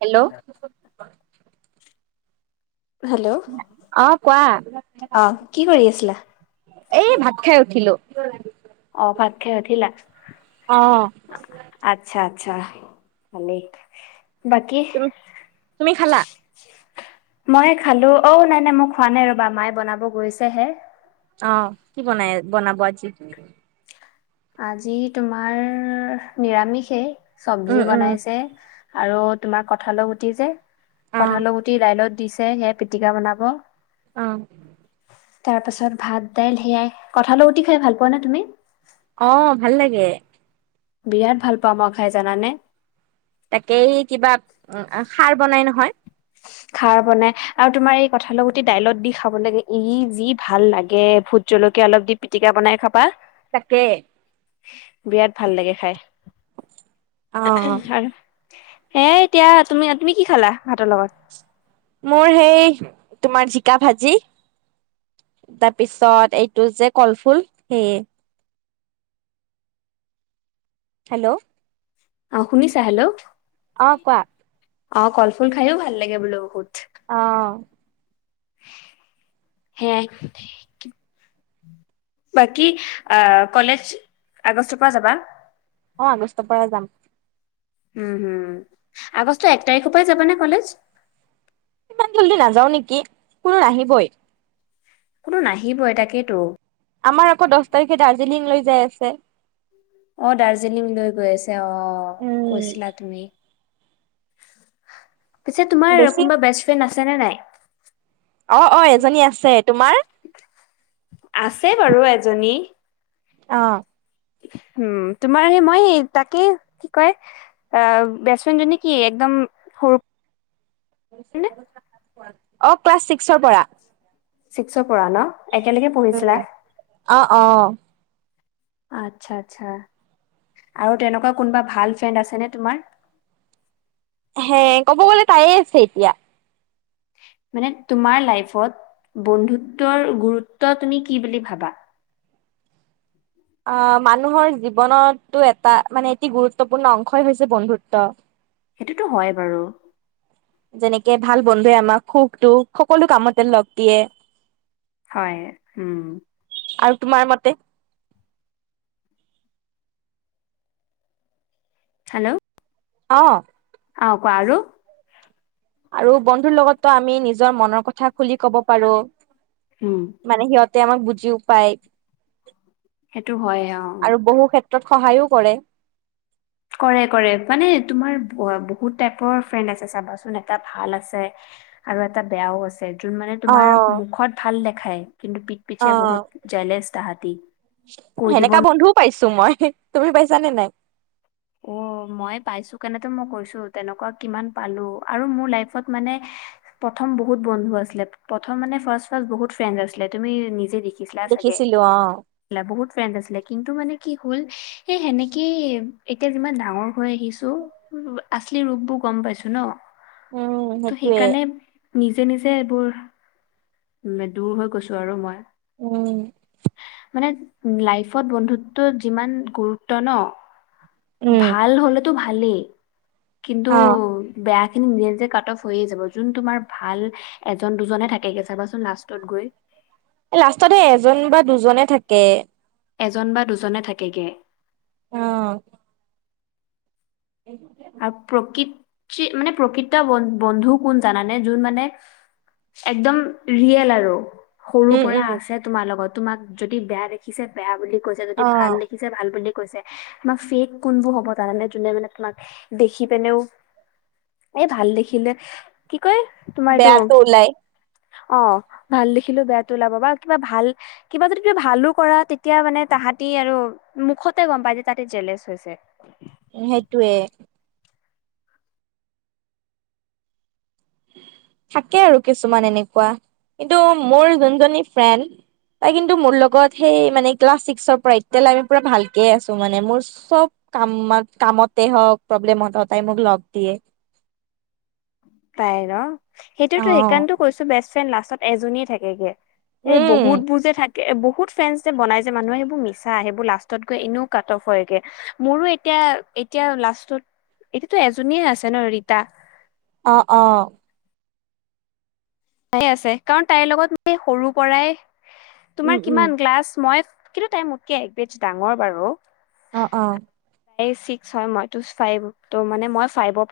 Hello hello অ কোৱা আহ কি কৰি আছিলা। এ ভাত খাই উঠিলো অ' ভাত খাই উঠিলা আহ আছা ভালে, তুমি খালা। মইে খালো অঔ নাই নাই মোক খোৱা নাই ৰবা মায়ে বনাব গৈছেহে অ' কি বনাই বনাব আজি আজি তোমাৰ নিৰামিষেই উম চব্জি উম বনাইছে। আৰু তোমাৰ কঠালৰ গুটি যে, অ কঁঠাল গুতি ডাইলত। দিছে সেয়া পিটিকা বনাব, অ' তাৰ পাছত ভাত দাইল সেয়াই কঁঠাল গুতি খাই ভাল পোৱা নে তুমি? অ' ভাল লাগে বিৰাট ভাল পাোৱা মই খাই জানানে [inaudible] তাকেই কিবা সাৰ বনাই নহয়। খাৰ বনাই আৰু তোমাৰ এই কঁঠাল গুতি দাইলত দি খাব লাগে ই যি ভাল লাগে ভোট জলকীয়া অলপ দি পিটিকা বনাই খাবা। তাকে [inaudible] বিৰাট ভাল লাগে খাই অ [inaudible] হয় [inaudible] হেই এতিয়া তুমি তুমি কি খালা ভাতৰ লগত মোৰ সেই তোমাৰ জিকা ভাজি তাৰপিছত এইটো যে কলফুল সেইয়ে হেল্লো' [inaudible] অ' শুনিছা হেল্লো'' কোৱা অ' কল ফুল খায়ও ভাল লাগে বোলো বহুত অহ [inaudible] সেয়াই বাকী আহ কলেজ আগষ্টৰ পৰা যাবা অ আগষ্টৰ পৰা যাম উম হম আগষ্ট এক তাৰিখৰ পৰা যাব নে কলেজ [inaudible] ইমান জল্দি নাযাও নেকি কোনো নাহিবই কোনো নাহিবই তাকেইেতো আমাৰ আকৌ দহ তাৰিখে জিলিং লৈ যায় আছে। অ', দাৰ্জিলিং লৈ গৈ আছে, অ', উম কৈছিলা তুমি। [inaudible] পিছে তোমাৰ বেছি কোনোবা বেষ্ট ফ্ৰেণ্ড আছ ছে নে নাই? অ অ এজনী আছে তোমাৰ আছে বাৰু এজনী অ উম তোমাৰ সেই মই সেই তাকে কি কয় বেষ্ট ফ্ৰেণ্ড জনী কি একদম সৰু [unintelligible] অ ক্লাছ ছিক্সৰ পৰা ছিক্সৰ পৰা ন একেলগে পঢ়িছিলা? উম অহ অহ আচ্ছা আচ্ছা আৰু তেনেকুৱা কোনোবা ভাল ফ্ৰেণ্ড আছেনে তোমাৰ হে ক'ব গ'লে তায়ে আছে এতিয়া মানে তোমাৰ লাইফত বন্ধুত্বৰ গুৰুত্ব তুমি কি বুলি ভাবা অহ মানুহৰ জীৱনতো এটা মানে এটি গুৰুত্বপূৰ্ণ অংশই হৈছে বন্ধুত্ব সেইটোতো হয় বাৰু যেনেকে ভাল বন্ধুৱে আমাক সুখ দুখ সকলো কামতে লগ দিয়ে হয় উম আৰু তোমাৰ মতে হেল্লো' অ অ কোৱা আৰু আৰু বন্ধুৰ লগত ত আমি নিজৰ মনৰ কথা খুলি কব পাৰো উম, মানে সিহঁতে আমাক বুজি বুজিও পাই সেইটো হয় অ' ত্ৰত সহায়ো কৰে। কৰে কৰে মানে তোমাৰ বহুত টাইপৰ ফ্ৰেণ্ড আছে চাবাচোন এটা ভাল আছে আৰু এটা বেয়াও আছে। যোন মানে অ তোমাৰ মুখত ভাল দেখ খাই কিন্তু পিত অ পিছে বহুত জেলেছ। তাহতি সেনেকা বন্ধু পাইছো মই তুমি পাইছানে নে নাই? অ' মই পাইছো কানেতো মই কৈছো তেনেকুৱা কিমান পালো আৰু মোৰ লাইফত মানে প্ৰথম বহুত বন্ধু আছিলে প্ৰথম মানে ফাৰ্ষ ফাৰ্ষ বহুত ফ্ৰেণ্ড আছিলে তুমি নিজে দেখি দেখিছিল দেখিছিলো অ চাগো বহুত ফ্ৰেণ্ড আছিলে কিন্তু মানে কি হ'ল সেই সেনেকেই এতিয়া যিমান ডাঙৰ হৈ আহিছো আছলি ৰূপবোৰ গম পাইছো ন। উম তে সেইটোৱে সেইকাৰণে নিজে নিজে এইবোৰ, দূৰ হৈ গৈছো আৰু মই। উম। মানে লাইফত বন্ধুত্ব যিমান গুৰুত্ব ন উম ভাল হ'লেতো ভাল আলি। কিন্তু অ বেয়া নিজে নিজে কাট অফ হৈয়ে যাব, জোন তোমাৰ ভাল এজন দুজনহে থাকেগৈ চাবাচোন লাষ্টত গৈ। লাষ্টত সেই এজন বা দুজনে থাক কে এজন বা দুজনে থাকে গে। অ। এই আৰু প্ৰকৃৃতি মানে প্ৰকৃত বন্ধু কোন জানানে যোন মানে একদম ৰিয়েল আৰু সৰু উম পৰা উম আছে তোমাৰ লগত তোমাক যদি বেয়া দেখিছে বেয়া বুলি কৈছে যদি অ ভাল দেখিছে ভাল বুলি কৈছে। তোমাৰ ফেক কোনবোৰ হ'ব জানানে জোনে মানে তোমাক দেখি পিনেও এই ভাল দেখিলে কি কয় তোমাৰ এইটো বেয়াটো ওলাই। অ ভাল দেখিলেও বেয়াটো ওলাব বা কিবা ভাল কিবা যদি কৈ ভালো কৰা তেতিয়া মানে তাহতি আৰু মুখতে গম পাই যে তাহতে জেলেচ হৈছে। সেটোৱে থাকে আৰু কিছুমান এনেকুৱা কিন্তু মোৰ যোনজনী ফ্ৰেণ্ড তাই কিন্তু মোৰ লগত সেই মানে ক্লাছ ছিক্সৰ পৰা এতিয়ালৈ আমি পোৰা ভালকে আছো মানে মোৰ চব কামত কামতে হওক প্ৰব্লেমত সদায় মোক লগ দিয়ে। তাই ন অ সেইটোতো সেইকাৰণে কৈছো বেস্ চেন লাষ্টত এজনীয়ে থাকেগে। এই উম বহুত বুজে থাকে। বহুত ফ্ৰেনছ যে বনাই যে মানুহে সেইবোৰ মিছা সেইবোৰ লাষ্টত গৈ এনেও কাটাফ হয়গে মোৰো এতিয়া এতিয়া লাষ্টত এতিয়া টো এজনীয়ে আছে ন ৰীতা। অ অ আছে কাৰণ তাইৰ লগত মই সৰু পৰাই তোমাৰ উম উম কিমান গ্লাছ মই কিন্তু তাই মোতকে এক বেজ ডাঙৰ বাৰু অ অ [unintelligible] হৈ গল আম একেখন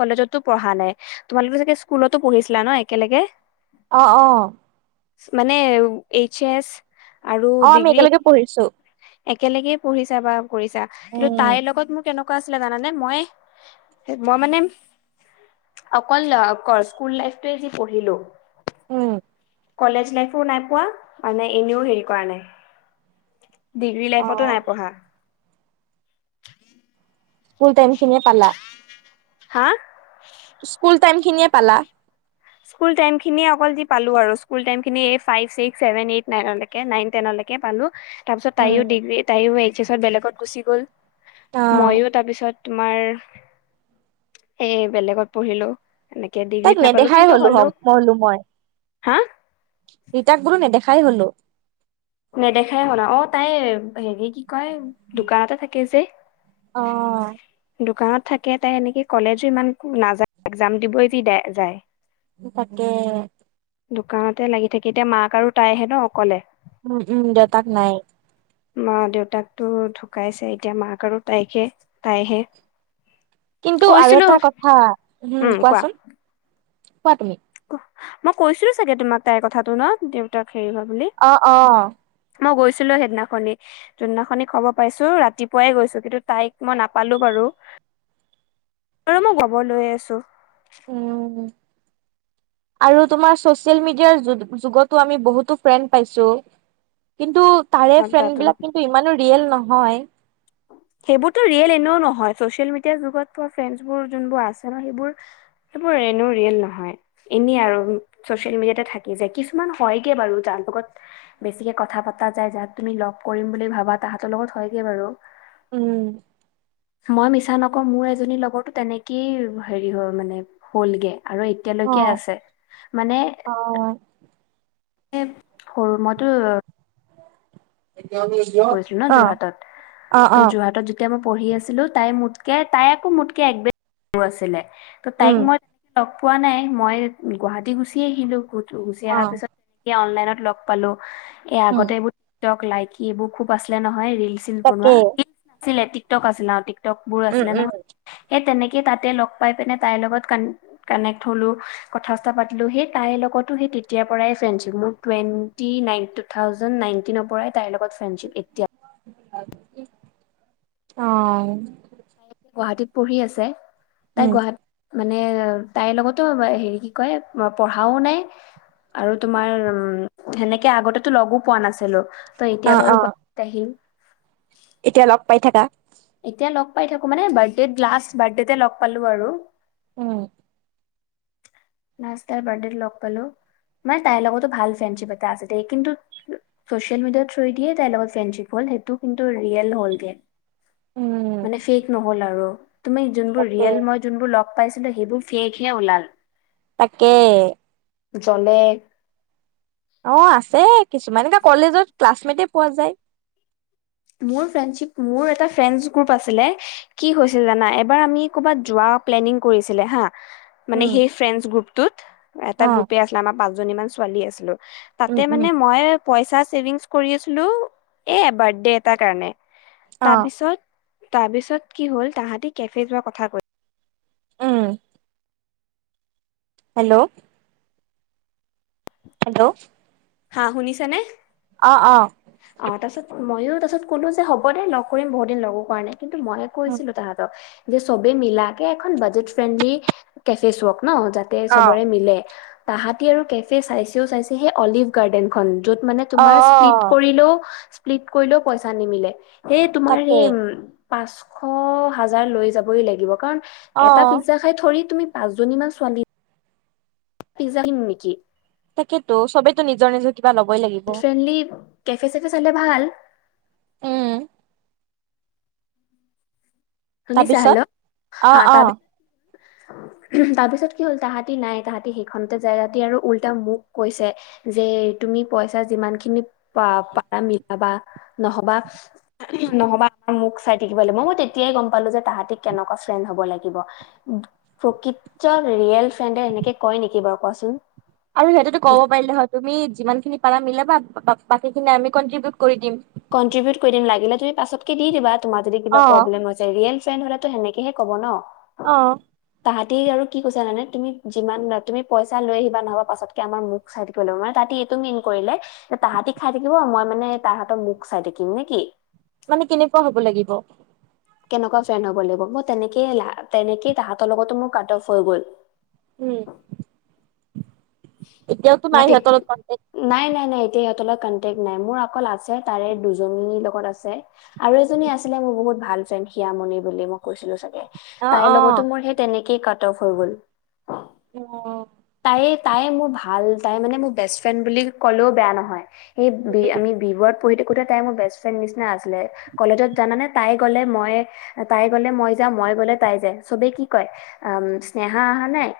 কলেজতো পঢ়া নাই তোমালোকে চাগে স্কুলতো পঢ়িছিলা ন একেলগে আহ অ মানে এইচ এছ অ আমি একেলগে পঢ়িছো। একেলগেই পঢ়িছা বা কৰিছা কিন্তু উম তাইৰ লগত মোৰ কেনেকুৱা [inaudible] উম কলেজ লাইফো নাই পোৱা মানে এনেও হেৰি কৰা নাই। [inaudible] ডিগ্ৰী অ লাইফতো নাই পঢ়া। [inaudible] কূলটাইমখিনিয়ে পালা। হা? স্কুল টাইমখিনিয়ে পালা? স্কুল টাইমখিনিয়ে অকল যি পালো আৰু স্কুল টাইমখিনি এই five, six, seven, eight, nine, nine, ten লৈকে পালো। তাৰ পিছত অ তাইও ডিগ্ৰী তাইও এইট খিছত বেলেগত গুচি গ'ল। মইও তাপিছত তোমাৰ এই বেলেগত পঢ়িলো। এনেকে ডিগ্ৰীত নাপালো। সেই কিন্তু হ'লো হ'লেও হম মইলো মই। হা? খাই হলো নেদেখাই হ'ল অ তাই হেৰি কি কয় দোকানতে থাকে যে। অ। দোকানত থাকে তাই এনেকে কলেজো ইমান নাযায় একজাম দিবই যি দাই যায়। তাকে দোকানতে লাগি থাকি, এতিয়া মাক আৰু তাইহে নহ অকলে উম, উম। দেউতাক নাই মা দেউতাকতো ঢুকাইছে। এতিয়া মাক আৰু তাইকহে তাইহে কিন্তু আৰু কৈছিলো এটা কথা, হম উম কোৱা কোৱাচোন কোৱা তুমি মই কৈছিলো চাগে তোমাক তাইৰ কথাটো নহ, দেউতাক হেৰি হয় বুলি অ', অ'। মই গৈছিলোঁ সেইদিনাখনি, যোনদিনাখনি খবৰ পাইছো ৰাতিপুৱাই গৈছোঁ কিন্তু তাইক মই নাপালো বাৰু আৰু মই গব লৈ আছোঁ। উম, আৰু তোমাৰ চচিয়েল মিডিয়াৰ যুগ-যুগটো আমি বহুতো ফ্ৰেণ্ড পাইছোঁ কিন্তু তাৰে ফ্ৰেণ্ডবিলাক কিন্তু ইমানো ৰিয়েল ন হয়। সেইবোৰটো ৰিয়েল এনেও নহয়, চচিয়েল মিডিয়াৰ যুগত ফ্ৰেণ্ডচবোৰ যোনবোৰ আছে নহয়, সেইবোৰ সেইবোৰ এনে ৰিয়েল নহয়, এনে আৰু চচিয়েল মিডিয়াতে থাকি যায়, কিছুমান হয়গে বাৰু, যাৰ লগত বেছিকে কথা পতা যায়, যাক তুমি লগ কৰিম বুলি ভাবা তাহাঁতৰ লগত হয়গে বাৰু। উম। মই মিছা নকওঁ মোৰ এজনীৰ লগৰটো তেনেকেই হেৰি হ'ল মানে, হ'লগে। আৰু অ এতিয়ালৈকে আছে, মানে অ এ সৰু মইটো পঢ়িছিলো ন' অ যোৰহাটত অ অ ত' যোৰহাটত যেতিয়া মই পঢ়ি আছিলোঁ তাই মোত কে তাই আকৌ মোতকৈ একবেগ সৰু আছিলে, ত' উম তাইক মই তেনেকে লগ পোৱা নাই, মই গুৱাহাটী গুচি আহিলোঁ। টো গুচি অ আহাৰ পিছত সে অনলাইন লগ পালো। এই উম আগতে এই বোৰক লাইক ইবোৰ খুব আছিলে নহয়। ৰিল চিল তাকে বনোৱা। আছিলে টিকটক আছিলে। টিক বোৰ উম আছিলে উম নহয়। সেই তেনেকে কি তাতে লগ পাই পিনে তাইৰ লগত কান কানেক্ট হ'লো। কথা চথা পাতিলো সেই তাইৰ লগতো সেই তেতিয়াৰ পৰাই ফ্ৰেণ্ডশ্বিপ, মোৰ টুৱেণ্টি নাইন টু থাউজেনড নাইনটিনৰ পৰাই। তাই লগত ফ্ৰেণ্ডশ্বিপ এ অ'। তাই এতিয়া গুৱাহাটীত পঢ়ি আছে? তাই উম গুৱাহাটী মানে তাইৰ লগতো হেৰি কি কয় পঢ়াও নাই, আৰু তোমাৰ উম সেনেকে আগতেতো লগো পোৱা নাছিলো। অ এতিয়া বাৰু অ গুৱাহাটীত আহিল। এতিয়া লগ পাই থাকা। এতিয়া লগ পাই থাকো। মানে বাৰ্থডে লাষ্ট বাৰ্থডেতে লগ পালো আৰু। উম। লাষ্ট তাই বিৰ্থডেট লগ পালো। মানে তাইৰ লগতো ভাল ফ্ৰেণ্ডশ্বিপ এটা আছে, দেই কিন্তু ছচিয়েল মিডিয়াৰ থ্ৰয়ে দিয়ে তাইৰ লগত ফ্ৰেণ্ডশ্বিপ হ'ল। সেইটো কি ৰিয়েল হ'লগে। উম মানে শেষ ন'হল আৰু। [unintelligible] তুমি যোনবোৰ তাকে ৰিয়েল মই যোনবোৰ ল লগ পাইছিলো সেইবোৰ ফেকহে ওলাল। তাকে। জলে অ' আছে কিছুমান একে কলেজত ক্লাছমেটে পোৱা যায়। মোৰ ফ্ৰেণ্ডশ্বিপ মোৰ এটা ফ্ৰেণ্ডচ গ্ৰুপ আছিলে কি হৈছিল জানা এবাৰ আমি ক'ৰবাত যোৱা প্লেনিং কৰিছিলে হা মানে উম সেই ফ্ৰেণ্ডচ গ্ৰুপ তুত এটা অ গ্ৰুপে আছিলে, আমাৰ পাঁচ জনীমান ছোৱালী আছিলো উম তাতে উম মানে মই পইচাই ছেভিংছ কৰি আছিলো, এহ বাৰ্থডেট কাৰ কাৰণে অ তাৰপিছত তাৰপিছত কি হল, তাহাঁতি কেফে যোৱা কথা কই উম হেল্ল' হেল্ল' হা শুনিছে নে? অ অ। অ তাৰপিছত মইয়ো তাৰপছত কলো যে হ'ব দে লগ কৰিম বহুত দিন লগো কৰা নাই। কিন্তু, মইয়ে কৈছিলো তাহাঁতক। যে চবেই মিলাকে এখন বাজেট ফ্ৰেণ্ডলি কেফে চপ। ন যাতে অ চবৰে মিলে। তাহাঁতি আৰু কেফে চাইছেও চাইছে সেই অলিভ গাৰ্ডেনখন। য'ত মানে, অ তোমাৰ স্ক্ৰীপ্ট। কৰিলো। স্প্লিট কৰিলেও পইচা নিমিলে। এই তোমাৰ তাকে এই। পাঁচশ হাজাৰ লৈ যাবই লাগিব কাৰণ, অ এটা পিজ্জা খাই থৰি তুমি, পাঁচজনীমান ছোৱালী। পিজা নিম নেকি? তাকেতো সবেতো নিজৰ নিজৰ কিবা ল'বই লাগিব ফ্ৰেণ্ডলি কেফে চেফে চালে ভাল। উম শুনিছা হেল্ল' তাৰপিছত হা অ অ তাৰ পিছত কি হ'ল তাহাঁতি নাই তাহাঁতি সেইখনতে যায় তহাঁতি আৰু উল্টা মোক কৈছে যে তুমি পইচা যিমান খিনি পা পাৰা মিলাবা নহবা নহবা মোক চাই থাকিবা লাগিব মই মই তেতিয়াই গম পালো যে তাহাঁতি কেনেকুৱা ফ্ৰেণ্ড হব [unintelligible] [unintelligible] কিব উম প্ৰকৃত ৰিয়েল ফ্ৰেণ্ডে এনেকে কয় নেকি বাৰু কোৱাচোন আৰু সিহঁতেতো ক'ব পাৰিলে হয় তুমি যিমানখিনি পাৰা মিলাবা বাকীখিনি আমি কনট্ৰিবিউট কৰি দিম কনট্ৰিবউট কৰি দিম লাগিলে তুমি পাছতকে দি দিবা তোমাৰ যদি কিবা অ প্ৰব্লেম হৈছে ৰিয়েল ফেণ্ড হলেতো সেনেকেহে ক'ব ন অ [unintelligible] টি আৰু কি কৈছে জানানে তুমি যিমান তুমি পইচা লৈ আহিবা নহবা পাছতকে আমাৰ মুখ চাই থাকিব লাগিব মানে তাহাঁতি এইটো মিন কৰিলে তাহাঁতি খাই থাকিব মই মানে তাহাঁতৰ মুখ চাই থাকিম নেকি মানে কেনেকুৱা হ'ব লাগিব কেনেকুৱা ফ্ৰেণ্ড হ'ব লাগিব মই তেনেকেই তেনেকেই তাহাঁতৰ লগতো মোৰ কাট অফ হৈ গ'ল উম, এতিয়াওতো নাই মই তে সিহঁতৰ লগত কন্টেক নাই নাই নাই এতিয়া সিহঁতৰ লগত কনটেক্ট নাই মোৰ অকল আছে তাৰে দুজনীৰ লগত আছে আৰু এজনী আছিলে মোৰ বহুত ভাল ফ্ৰেণ্ড সিয়ামণি বুলি মই কৈছিলো চাগে অ তাইৰ অ লগতো মোৰ সেই তেনে- -কেই কাট অফ হৈ গ'ল অ এই তাই মোৰ ভাল তাই মানে মোৰ বেষ্ট ফ্ৰেণ্ড বুলি ক'লেও বেয়া নহয় এই বি উম, আমি বি বৰুৱাত পঢ়ি থাকোতে তাই মোৰ বেষ্ট ফ্ৰেণ্ড নিচিনাই আছিলে কলেজত জানানে তাই গ'লে মই তাই গলে মই যাও মই গলে তাই যাই চবে কি কয় উম স্নেহা অহা নাই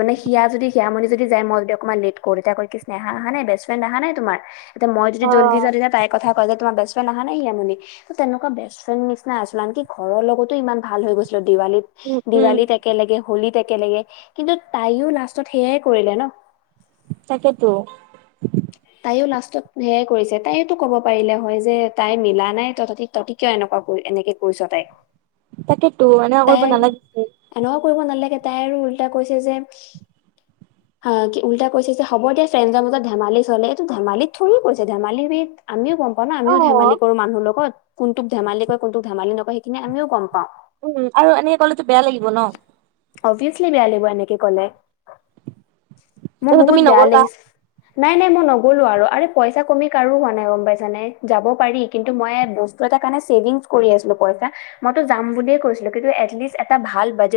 মানে সিয়া যদি সিয়ামণি যদি যায় মই যদি অকমান লেট কো তেতিয়া ক কি স্নেহা অহা নাই বেষ্ট ফ্ৰেণ্ড অহা নাই তোমাৰ [unintelligible] তেতিয়া মই যদি অ জল্দি যাও তেতিয়া তাই কথা কয় যে তোম বেষ্ট ফ্ৰেণ্ড অহা নাই সীয়ামণি তেনেকুৱা বেষ্ট ফ্ৰেণ্ড নিচ- চিনা আছিল আনকি ঘৰৰ লগতো ইমান ভাল হৈ গৈছে দিৱালীত উম উম দিৱালীত একেলগে হোলীত এক একেলগে কিন্তু তাইও লাষ্টত সেয়াই কৰিলে ন তাকেইতো তাইও লাষ্টত সেয়াই কৰিছে তাইওতো কব পাৰিলে হয় যে তাই মিলা নাই তটি তহঁতি কিয় এনেকুৱা এনেকে কৰিছ তাইক তাকেই -টো এনেকুৱা কৰিব নালাগিছিল এনেকুৱা কৰিব নালাগে তাই আৰু উল্টা কৈছে যে কি উল্টা কৈছে যে হ'ব দিয়া ফ্ৰেণ্ডৰ মাজত ধেমালি চলে এইটো ধেমালিত থৰি কৈছে ধেমালি আমিও গম প [unintelligible] ন অ আমিও ধেমালি কৰো মানুহ লগত কোনটোক ধেমালি কয় কোনটোক ধেমালি নকয় সেইখিনি আমিও গম পাওঁ উম আৰু এনেকে ক'লেতো বেয়া লাগিব ন অভিয়াচলি বেয়া লাগিব এনেকে কলে মোৰ তাৰপিছত বহুত তুমি বেয়া নগলা লাগিছে নাই নাই মই নগলো আৰু পইচা কমি কাৰো হোৱা নাই গম পাইছানে যাব পাৰি কিন্তু মই বস্তু এটা কাৰনে ছেভিং কৰি আছো পইচা মইটো যাম বুলিয়েই কৈছিলো কিন্তু এতলিষ্ট এটা ভাল বাজেট